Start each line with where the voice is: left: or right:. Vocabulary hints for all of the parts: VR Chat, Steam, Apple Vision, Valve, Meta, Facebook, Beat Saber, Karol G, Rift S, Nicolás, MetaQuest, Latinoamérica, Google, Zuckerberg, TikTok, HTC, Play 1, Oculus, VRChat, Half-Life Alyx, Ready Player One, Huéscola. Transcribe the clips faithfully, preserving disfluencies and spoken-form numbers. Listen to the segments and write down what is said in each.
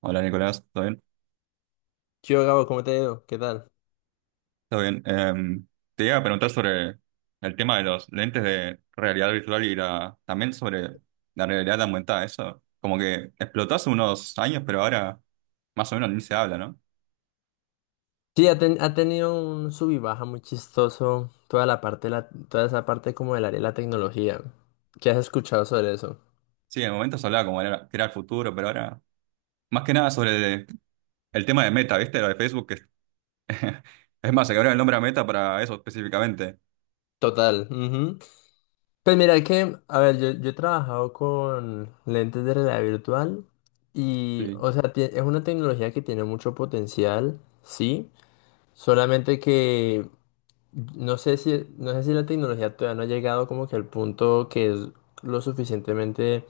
right: Hola Nicolás, ¿todo bien?
left: ¿Yo, Gabo? ¿Cómo te ha ido? ¿Qué tal?
right: ¿Todo bien? Em, te iba a preguntar sobre el tema de los lentes de realidad virtual y la, también sobre la realidad aumentada. Eso como que explotó hace unos años, pero ahora más o menos ni se habla, ¿no?
left: Sí, ha, ten- ha tenido un sub y baja muy chistoso toda la parte, de la, toda esa parte como del área de la tecnología. ¿Qué has escuchado sobre eso?
right: Sí, en el momento se hablaba como era, que era el futuro, pero ahora más que nada sobre el, el tema de Meta, ¿viste? Lo de Facebook, que es, más, se cambiaron el nombre a Meta para eso específicamente.
left: Total. Ujú. Pues mira que, a ver, yo, yo he trabajado con lentes de realidad virtual y,
right: Sí.
left: o sea, tie- es una tecnología que tiene mucho potencial, sí, solamente que no sé si, no sé si la tecnología todavía no ha llegado como que al punto que es lo suficientemente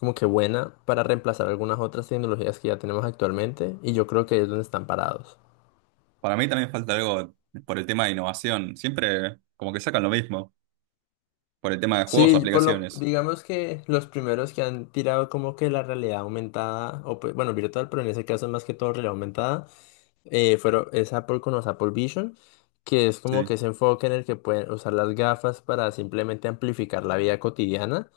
left: como que buena para reemplazar algunas otras tecnologías que ya tenemos actualmente, y yo creo que ahí es donde están parados.
right: Para mí también falta algo por el tema de innovación, siempre como que sacan lo mismo, por el tema de juegos o
left: Sí, por lo,
right: aplicaciones.
left: digamos que los primeros que han tirado como que la realidad aumentada, o pues, bueno, virtual, pero en ese caso más que todo realidad aumentada, eh, fueron, es Apple con los Apple Vision, que es como que
right: Sí,
left: ese enfoque en el que pueden usar las gafas para simplemente amplificar la vida cotidiana.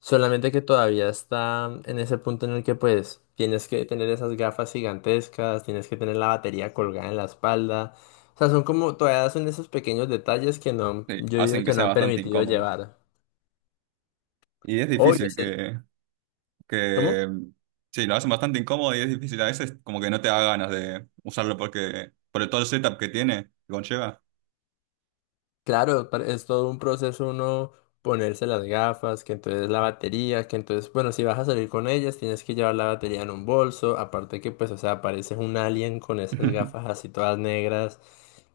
left: Solamente que todavía está en ese punto en el que pues tienes que tener esas gafas gigantescas, tienes que tener la batería colgada en la espalda. O sea, son como todavía son esos pequeños detalles que no,
right: sí,
left: yo digo
right: hacen que
left: que no
right: sea
left: han
right: bastante
left: permitido
right: incómodo.
left: llevar.
right: Y es
left: Obvio,
right: difícil
left: sé-
right: que,
left: ¿cómo?
right: que, mm, sí, lo hacen bastante incómodo y es difícil. A veces como que no te da ganas de usarlo porque, por todo el setup que tiene, que conlleva.
left: Claro, pa- es todo un proceso uno ponerse las gafas, que entonces la batería, que entonces, bueno, si vas a salir con ellas, tienes que llevar la batería en un bolso, aparte que pues, o sea, pareces un alien con esas gafas así todas negras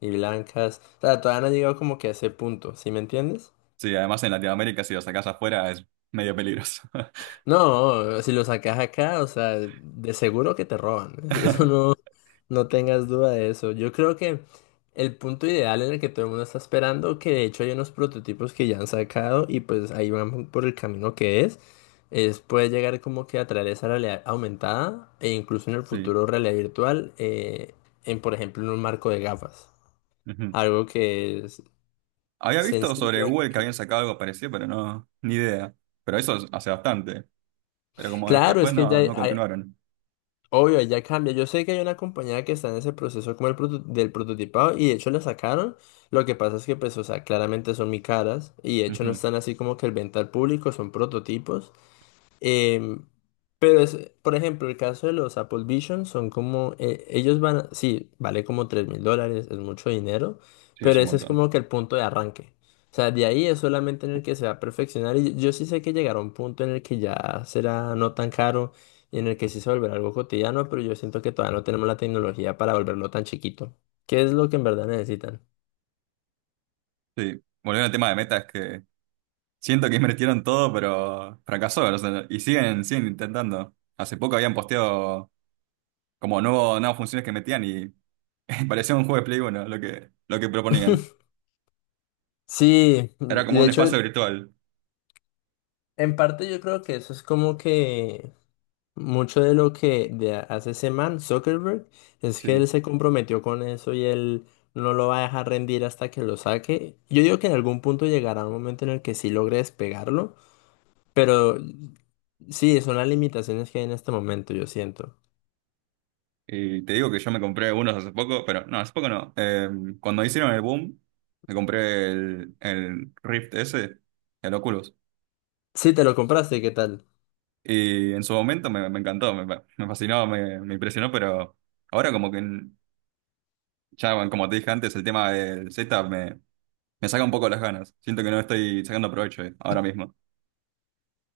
left: y blancas. O sea, todavía no han llegado como que a ese punto, ¿sí me entiendes?
right: Sí, además en Latinoamérica si lo sacás afuera es medio peligroso.
left: No, si lo sacas acá, o sea, de seguro que te roban. Eso no, no tengas duda de eso. Yo creo que el punto ideal en el que todo el mundo está esperando, que de hecho hay unos prototipos que ya han sacado y pues ahí van por el camino que es, es puede llegar como que a traer esa realidad aumentada e incluso en el
right: Sí.
left: futuro realidad virtual, eh, en, por ejemplo, en un marco de gafas.
right: Ujú.
left: Algo que es
right: Había visto sobre
left: sencillo.
right: Google que habían
left: que-
right: sacado algo parecido, pero no, ni idea. Pero eso es- hace bastante. Pero como es que
left: Claro,
right: después
left: es que ya
right: no, no
left: hay,
right: continuaron.
left: obvio, ya cambia. Yo sé que hay una compañía que está en ese proceso como el proto- del prototipado y de hecho la sacaron. Lo que pasa es que pues, o sea, claramente son muy caras y de hecho no
right: Ujú.
left: están así como que el venta al público, son prototipos. Em, pero, es, por ejemplo, el caso de los Apple Vision son como, eh, ellos van, a- sí, vale como tres mil dólares, es mucho dinero,
right: Sí, es
left: pero
right: un
left: ese es
right: montón.
left: como que el punto de arranque. O sea, de ahí es solamente en el que se va a perfeccionar y yo sí sé que llegará un punto en el que ya será no tan caro y en el que sí se volverá algo cotidiano, pero yo siento que todavía no tenemos la tecnología para volverlo tan chiquito. ¿Qué es lo que en verdad necesitan?
right: Sí. Volviendo al tema de Meta, es que siento que invirtieron todo, pero fracasó. O sea, y siguen, siguen intentando. Hace poco habían posteado como nuevo, nuevas funciones que metían y parecía un juego de Play uno lo que, lo que proponían.
left: Sí,
right: Era como
left: de
right: un espacio
left: hecho,
right: virtual.
left: en parte yo creo que eso es como que... Mucho de lo que de hace ese man, Zuckerberg, es que él
right: Sí.
left: se comprometió con eso y él no lo va a dejar rendir hasta que lo saque. Yo digo que en algún punto llegará un momento en el que sí logre despegarlo, pero sí, son las limitaciones que hay en este momento, yo siento.
right: Y te digo que yo me compré unos hace poco, pero no, hace poco no. Eh, cuando hicieron el boom, me compré el, el Rift S, el Oculus.
left: Sí, te lo compraste, ¿qué tal?
right: Y en su momento me, me encantó, me, me fascinó, me, me impresionó, pero ahora como que ya, bueno, como te dije antes, el tema del setup me saca un poco las ganas. Siento que no estoy sacando provecho eh, ahora mismo.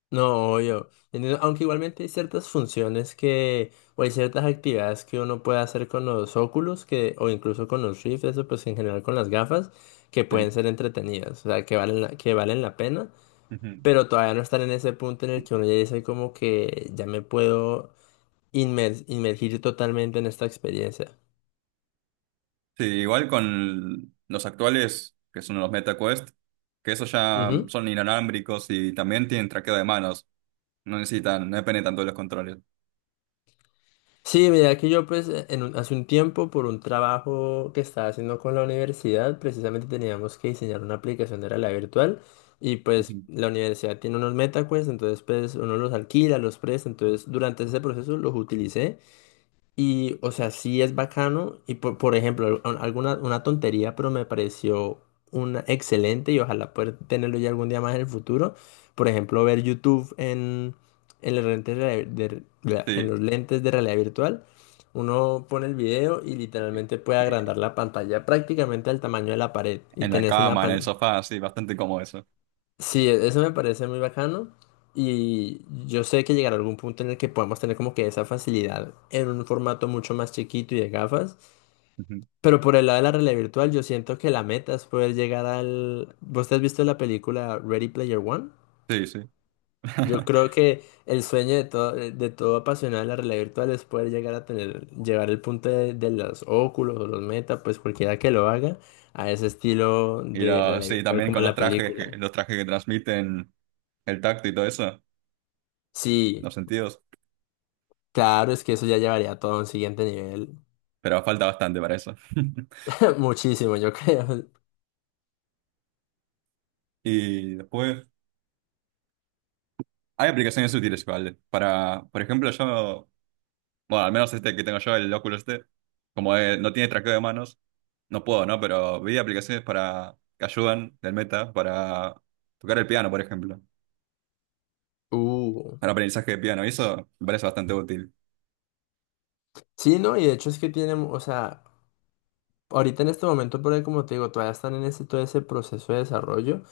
left: No, obvio. Entiendo. Aunque igualmente hay ciertas funciones que, o hay ciertas actividades que uno puede hacer con los óculos, que, o incluso con los Rift, eso pues en general con las gafas, que
right: Sí.
left: pueden ser entretenidas, o sea, que valen la, que valen la pena,
right: Ujú.
left: pero todavía no están en ese punto en el que uno ya dice como que ya me puedo inmer- inmergir totalmente en esta experiencia.
right: Sí, igual con los actuales, que son los MetaQuest, que esos ya
left: Ujú.
right: son inalámbricos y también tienen traqueo de manos. No necesitan, no dependen tanto de los controles.
left: Sí, mira que yo pues e, en un- hace un tiempo por un trabajo que estaba haciendo con la universidad, precisamente teníamos que diseñar una aplicación de realidad virtual y pues
right: Ujú.
left: la universidad tiene unos MetaQuest, entonces pues uno los alquila, los presta, entonces durante ese proceso los utilicé y, o sea, sí es bacano. Y, por, por ejemplo, al- alguna una tontería, pero me pareció una excelente y ojalá poder tenerlo ya algún día más en el futuro. Por ejemplo, ver YouTube en, en los lentes de, de- de- en
right: Sí.
left: los lentes de realidad virtual. Uno pone el video y literalmente puede
right: Eh,
left: agrandar la pantalla prácticamente al tamaño de la pared. Y
right: En la
left: tenés una
right: cama, en el
left: pantalla.
right: sofá, sí, bastante cómodo eso.
left: Sí, e- eso me parece muy bacano y yo sé que llegará algún punto en el que podamos tener como que esa facilidad en un formato mucho más chiquito y de gafas,
right: Ujú.
left: pero por el lado de la realidad virtual yo siento que la meta es poder llegar al... ¿Vos te has visto la película Ready Player One?
right: Sí, sí.
left: Yo creo que el sueño de todo, de todo, apasionado de la realidad virtual es poder llegar a tener, llevar el punto de, de los óculos o los meta, pues cualquiera que lo haga, a ese estilo
right: Y
left: de
right: lo,
left: realidad
right: sí,
left: virtual
right: también
left: como
right: con
left: en
right: los
left: la
right: trajes, que,
left: película.
right: los trajes que transmiten el tacto y todo eso,
left: Sí.
right: los sentidos,
left: Claro, es que eso ya llevaría todo a un siguiente nivel.
right: pero falta bastante para eso.
left: Muchísimo, yo creo.
right: Y después, hay aplicaciones útiles igual. Para, por ejemplo, yo, bueno, al menos este que tengo yo, el Oculus este, como eh, no tiene traqueo de manos, no puedo, ¿no? Pero vi aplicaciones para que ayudan del Meta para tocar el piano, por ejemplo,
left: Uh.
right: para aprendizaje de piano. Y eso me parece bastante útil.
left: Sí, no, y de hecho es que tienen, o sea, ahorita en este momento, por ahí, como te digo, todavía están en ese, todo ese proceso de desarrollo,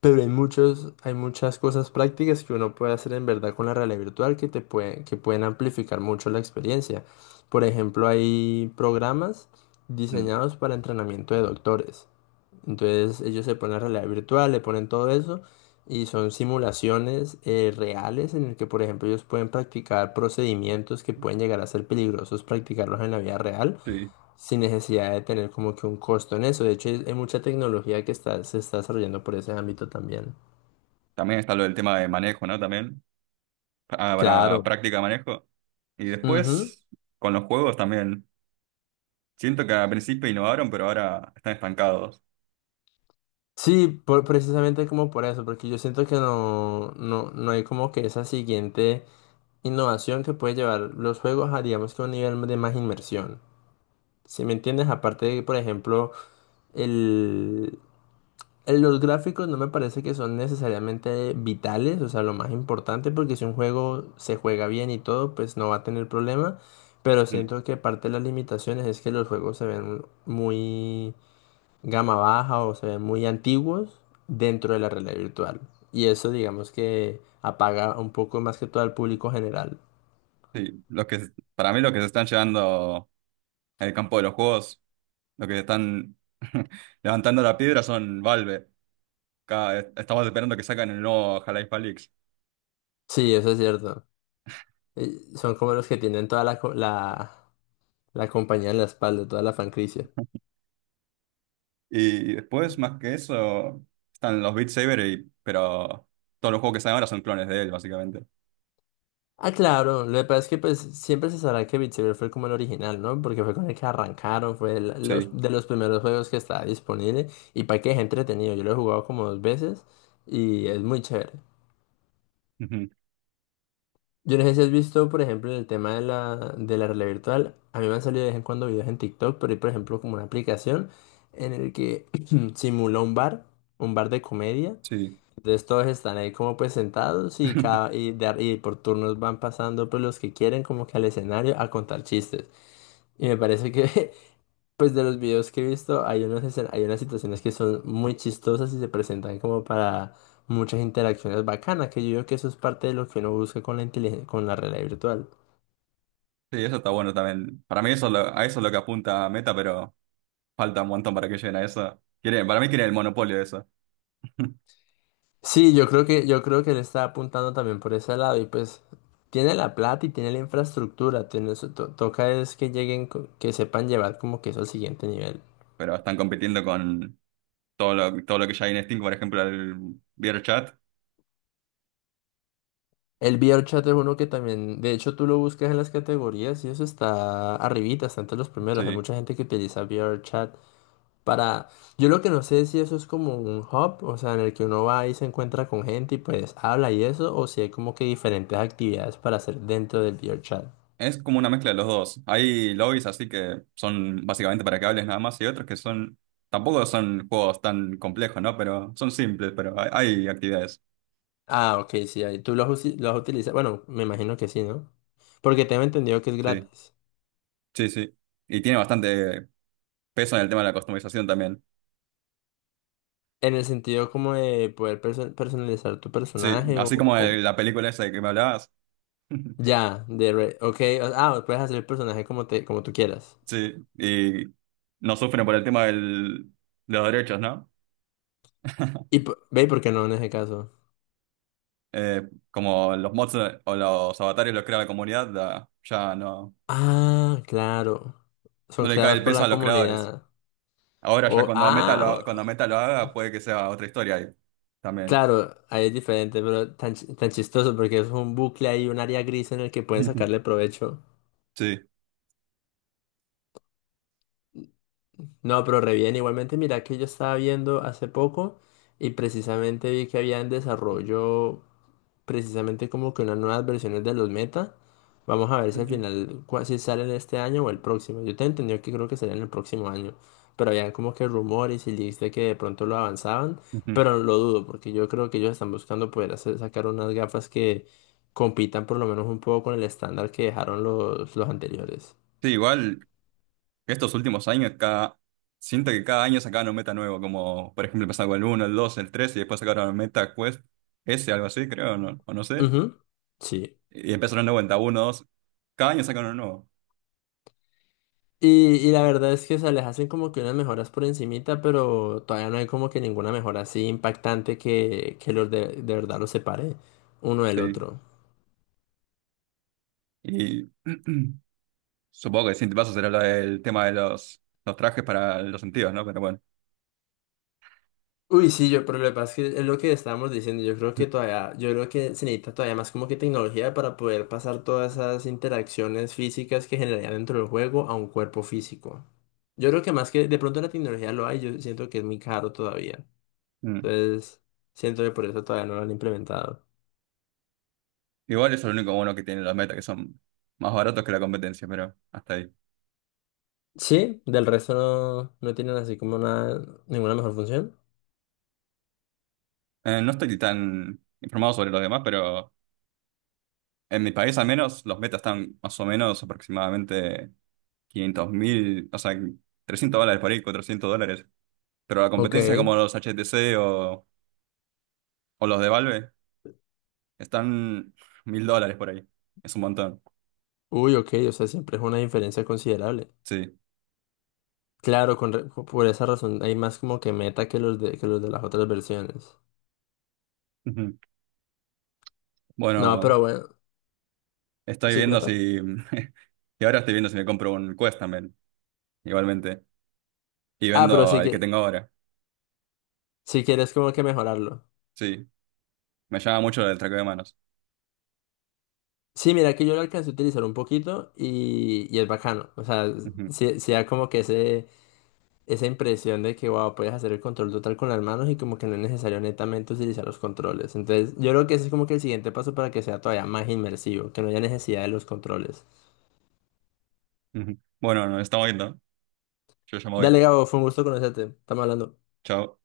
left: pero hay muchos, hay muchas cosas prácticas que uno puede hacer en verdad con la realidad virtual que te pueden, que pueden amplificar mucho la experiencia. Por ejemplo, hay programas
right: Mm.
left: diseñados para entrenamiento de doctores. Entonces ellos se ponen la realidad virtual, le ponen todo eso y son simulaciones eh, reales en el que, por ejemplo, ellos pueden practicar procedimientos que pueden llegar a ser peligrosos practicarlos en la vida real
right: Sí.
left: sin necesidad de tener como que un costo en eso. De hecho, hay, hay mucha tecnología que está, se está desarrollando por ese ámbito también.
right: También está lo del tema de manejo, ¿no? También ah, para
left: Claro.
right: práctica de manejo. Y
left: Ujú.
right: después, con los juegos también. Siento que al principio innovaron, pero ahora están estancados.
left: Sí, por- precisamente como por eso, porque yo siento que no, no, no hay como que esa siguiente innovación que puede llevar los juegos a, digamos que un nivel de más inmersión. Si me entiendes, aparte de que, por ejemplo, el, el- los gráficos no me parece que son necesariamente vitales, o sea, lo más importante, porque si un juego se juega bien y todo, pues no va a tener problema, pero
right: Mm.
left: siento que parte de las limitaciones es que los juegos se ven muy gama baja o se ven muy antiguos dentro de la realidad virtual. Y eso, digamos que apaga un poco más que todo al público general.
right: Sí. Los que, para mí, los que se están llevando el campo de los juegos, lo que están levantando la piedra son Valve. Cada- estamos esperando que saquen el nuevo Half-Life Alyx.
left: Sí, eso es cierto. Eh, Son como los que tienen toda la, co- la, La compañía en la espalda, toda la franquicia.
right: Y después, más que eso, están los Beat Saber, y- pero todos los juegos que salen ahora son clones de él, básicamente.
left: Ah, claro, lo que pasa es que pues siempre se sabrá que Beat Saber fue como el original, ¿no? Porque fue con el que arrancaron, fue el- los,
right: Sí,
left: de los primeros juegos que estaba disponible y para que es entretenido. Yo lo he jugado como dos veces y es muy chévere.
right: ujú.
left: Yo no sé si has visto, por ejemplo, el tema de la, de la realidad virtual. A mí me han salido de vez en cuando videos en TikTok, pero hay, por ejemplo, como una aplicación en el que simula un bar, un bar de comedia.
right: Sí.
left: Entonces todos están ahí como pues sentados y, cada, y, de ar- y por turnos van pasando pues los que quieren como que al escenario a contar chistes. Y me parece que pues de los videos que he visto hay unos escen- hay unas situaciones que son muy chistosas y se presentan como para muchas interacciones bacanas, que yo creo que eso es parte de lo que uno busca con la inteligen- con la realidad virtual.
right: Sí, eso está bueno también. Para mí eso es lo- a eso es lo que apunta Meta, pero falta un montón para que lleguen a eso. Quieren, para mí quieren el monopolio de eso.
left: Sí, yo creo que yo creo que él está apuntando también por ese lado y pues tiene la plata y tiene la infraestructura, tiene, su- to- toca es que lleguen, co- que sepan llevar como que eso al siguiente nivel.
right: Pero están compitiendo con todo lo, todo lo que ya hay en Steam, por ejemplo, el VRChat.
left: El V R chat es uno que también, de hecho tú lo buscas en las categorías y eso está arribita, está entre los primeros. Hay
right: Sí.
left: mucha gente que utiliza V R chat para... Yo lo que no sé es si eso es como un hub, o sea, en el que uno va y se encuentra con gente y pues habla y eso, o si hay como que diferentes actividades para hacer dentro del V R chat.
right: Es como una mezcla de los dos. Hay lobbies así que son básicamente para que hables nada más y otros que son, tampoco son juegos tan complejos, ¿no? Pero son simples, pero hay, hay actividades.
left: Ah, ok, sí, ahí tú lo has, usi- lo has utilizado. Bueno, me imagino que sí, ¿no? Porque tengo entendido que es
right: Sí,
left: gratis.
right: sí, sí. Y tiene bastante peso en el tema de la customización también.
left: En el sentido como de poder perso- personalizar tu
right: Sí,
left: personaje o,
right: así como el- la película esa de que me hablabas.
left: Ya, de re- ok, o- ah, puedes hacer el personaje como te, como tú quieras.
right: Sí, y no sufren por el tema del, de los derechos, ¿no?
left: Y p- ve por qué no en ese caso.
right: Eh, Como los mods o los avatares los crea la comunidad, la- ya no,
left: Ah, claro.
right: no
left: Son
right: le cae
left: creados
right: el
left: por
right: peso
left: la
right: a los creadores.
left: comunidad.
right: Ahora ya
left: O,
right: cuando Meta
left: ah,
right: lo,
left: o-
right: cuando Meta lo haga, puede que sea otra historia ahí también.
left: claro, ahí es diferente, pero tan, chi- tan chistoso porque es un bucle ahí, un área gris en el que pueden sacarle provecho.
right: Sí.
left: No, pero re bien. Igualmente, mira que yo estaba viendo hace poco y precisamente vi que había en desarrollo, precisamente como que unas nuevas versiones de los meta. Vamos a ver si al final, cua- si salen este año o el próximo. Yo te entendí que creo que salen el próximo año, pero habían como que rumores y leaks de que de pronto lo avanzaban,
right: Ujú.
left: pero lo dudo, porque yo creo que ellos están buscando poder hacer, sacar unas gafas que compitan por lo menos un poco con el estándar que dejaron los, los, anteriores.
right: Sí, igual estos últimos años, cada, siento que cada año sacaban un meta nuevo, como por ejemplo empezaron con el uno el dos el tres y después sacaron el Meta Quest S, algo así, creo, no, o no sé.
left: Ujú. Sí.
right: Y empezaron de vuelta, uno dos. Cada año sacaron uno nuevo,
left: Y, y la verdad es que, o sea, les hacen como que unas mejoras por encimita, pero todavía no hay como que ninguna mejora así impactante que, que los de, de verdad los separe uno del
right: sí.
left: otro.
right: Y supongo que el siguiente paso será lo del tema de los, los trajes para los sentidos, ¿no? Pero bueno.
left: Uy, sí, yo, pero lo que pasa es que es lo que estábamos diciendo, yo creo que todavía, yo creo que se necesita todavía más como que tecnología para poder pasar todas esas interacciones físicas que generarían dentro del juego a un cuerpo físico. Yo creo que más que de pronto la tecnología lo hay, yo siento que es muy caro todavía. Entonces, siento que por eso todavía no lo han implementado.
right: Igual eso es lo único bueno que tienen los meta, que son más baratos que la competencia, pero hasta ahí.
left: Sí, del resto no, no tienen así como una, ninguna mejor función.
right: Eh, no estoy tan informado sobre los demás, pero en mi país al menos los metas están más o menos aproximadamente quinientos mil, o sea, trescientos dólares por ahí, cuatrocientos dólares. Pero la
left: Ok.
right: competencia como los H T C o, o los de Valve están mil dólares por ahí. Es un montón,
left: Uy, ok, o sea, siempre es una diferencia considerable.
right: sí.
left: Claro, con re- por esa razón hay más como que meta que los de, que los de las otras versiones.
right: Ujú.
left: No,
right: Bueno,
left: pero bueno,
right: estoy
left: ¿sí
right: viendo
left: cuenta?
right: si... Y ahora estoy viendo si me compro un Quest también, igualmente. Y
left: Ah, pero
right: vendo
left: sí
right: el que
left: que,
right: tengo ahora.
left: si quieres como que mejorarlo.
right: Sí, me llama mucho el traqueo de manos.
left: Sí, mira que yo lo alcancé a utilizar un poquito y, y es bacano. O sea,
right: Ujú,
left: sí, sí da como que ese... esa impresión de que, wow, puedes hacer el control total con las manos y como que no es necesario netamente utilizar los controles. Entonces, yo creo que ese es como que el siguiente paso para que sea todavía más inmersivo, que no haya necesidad de los controles.
right: ujú. Bueno, nos estamos viendo. Yo ya me voy.
left: Dale, Gabo, fue un gusto conocerte. Estamos hablando.
right: Chao.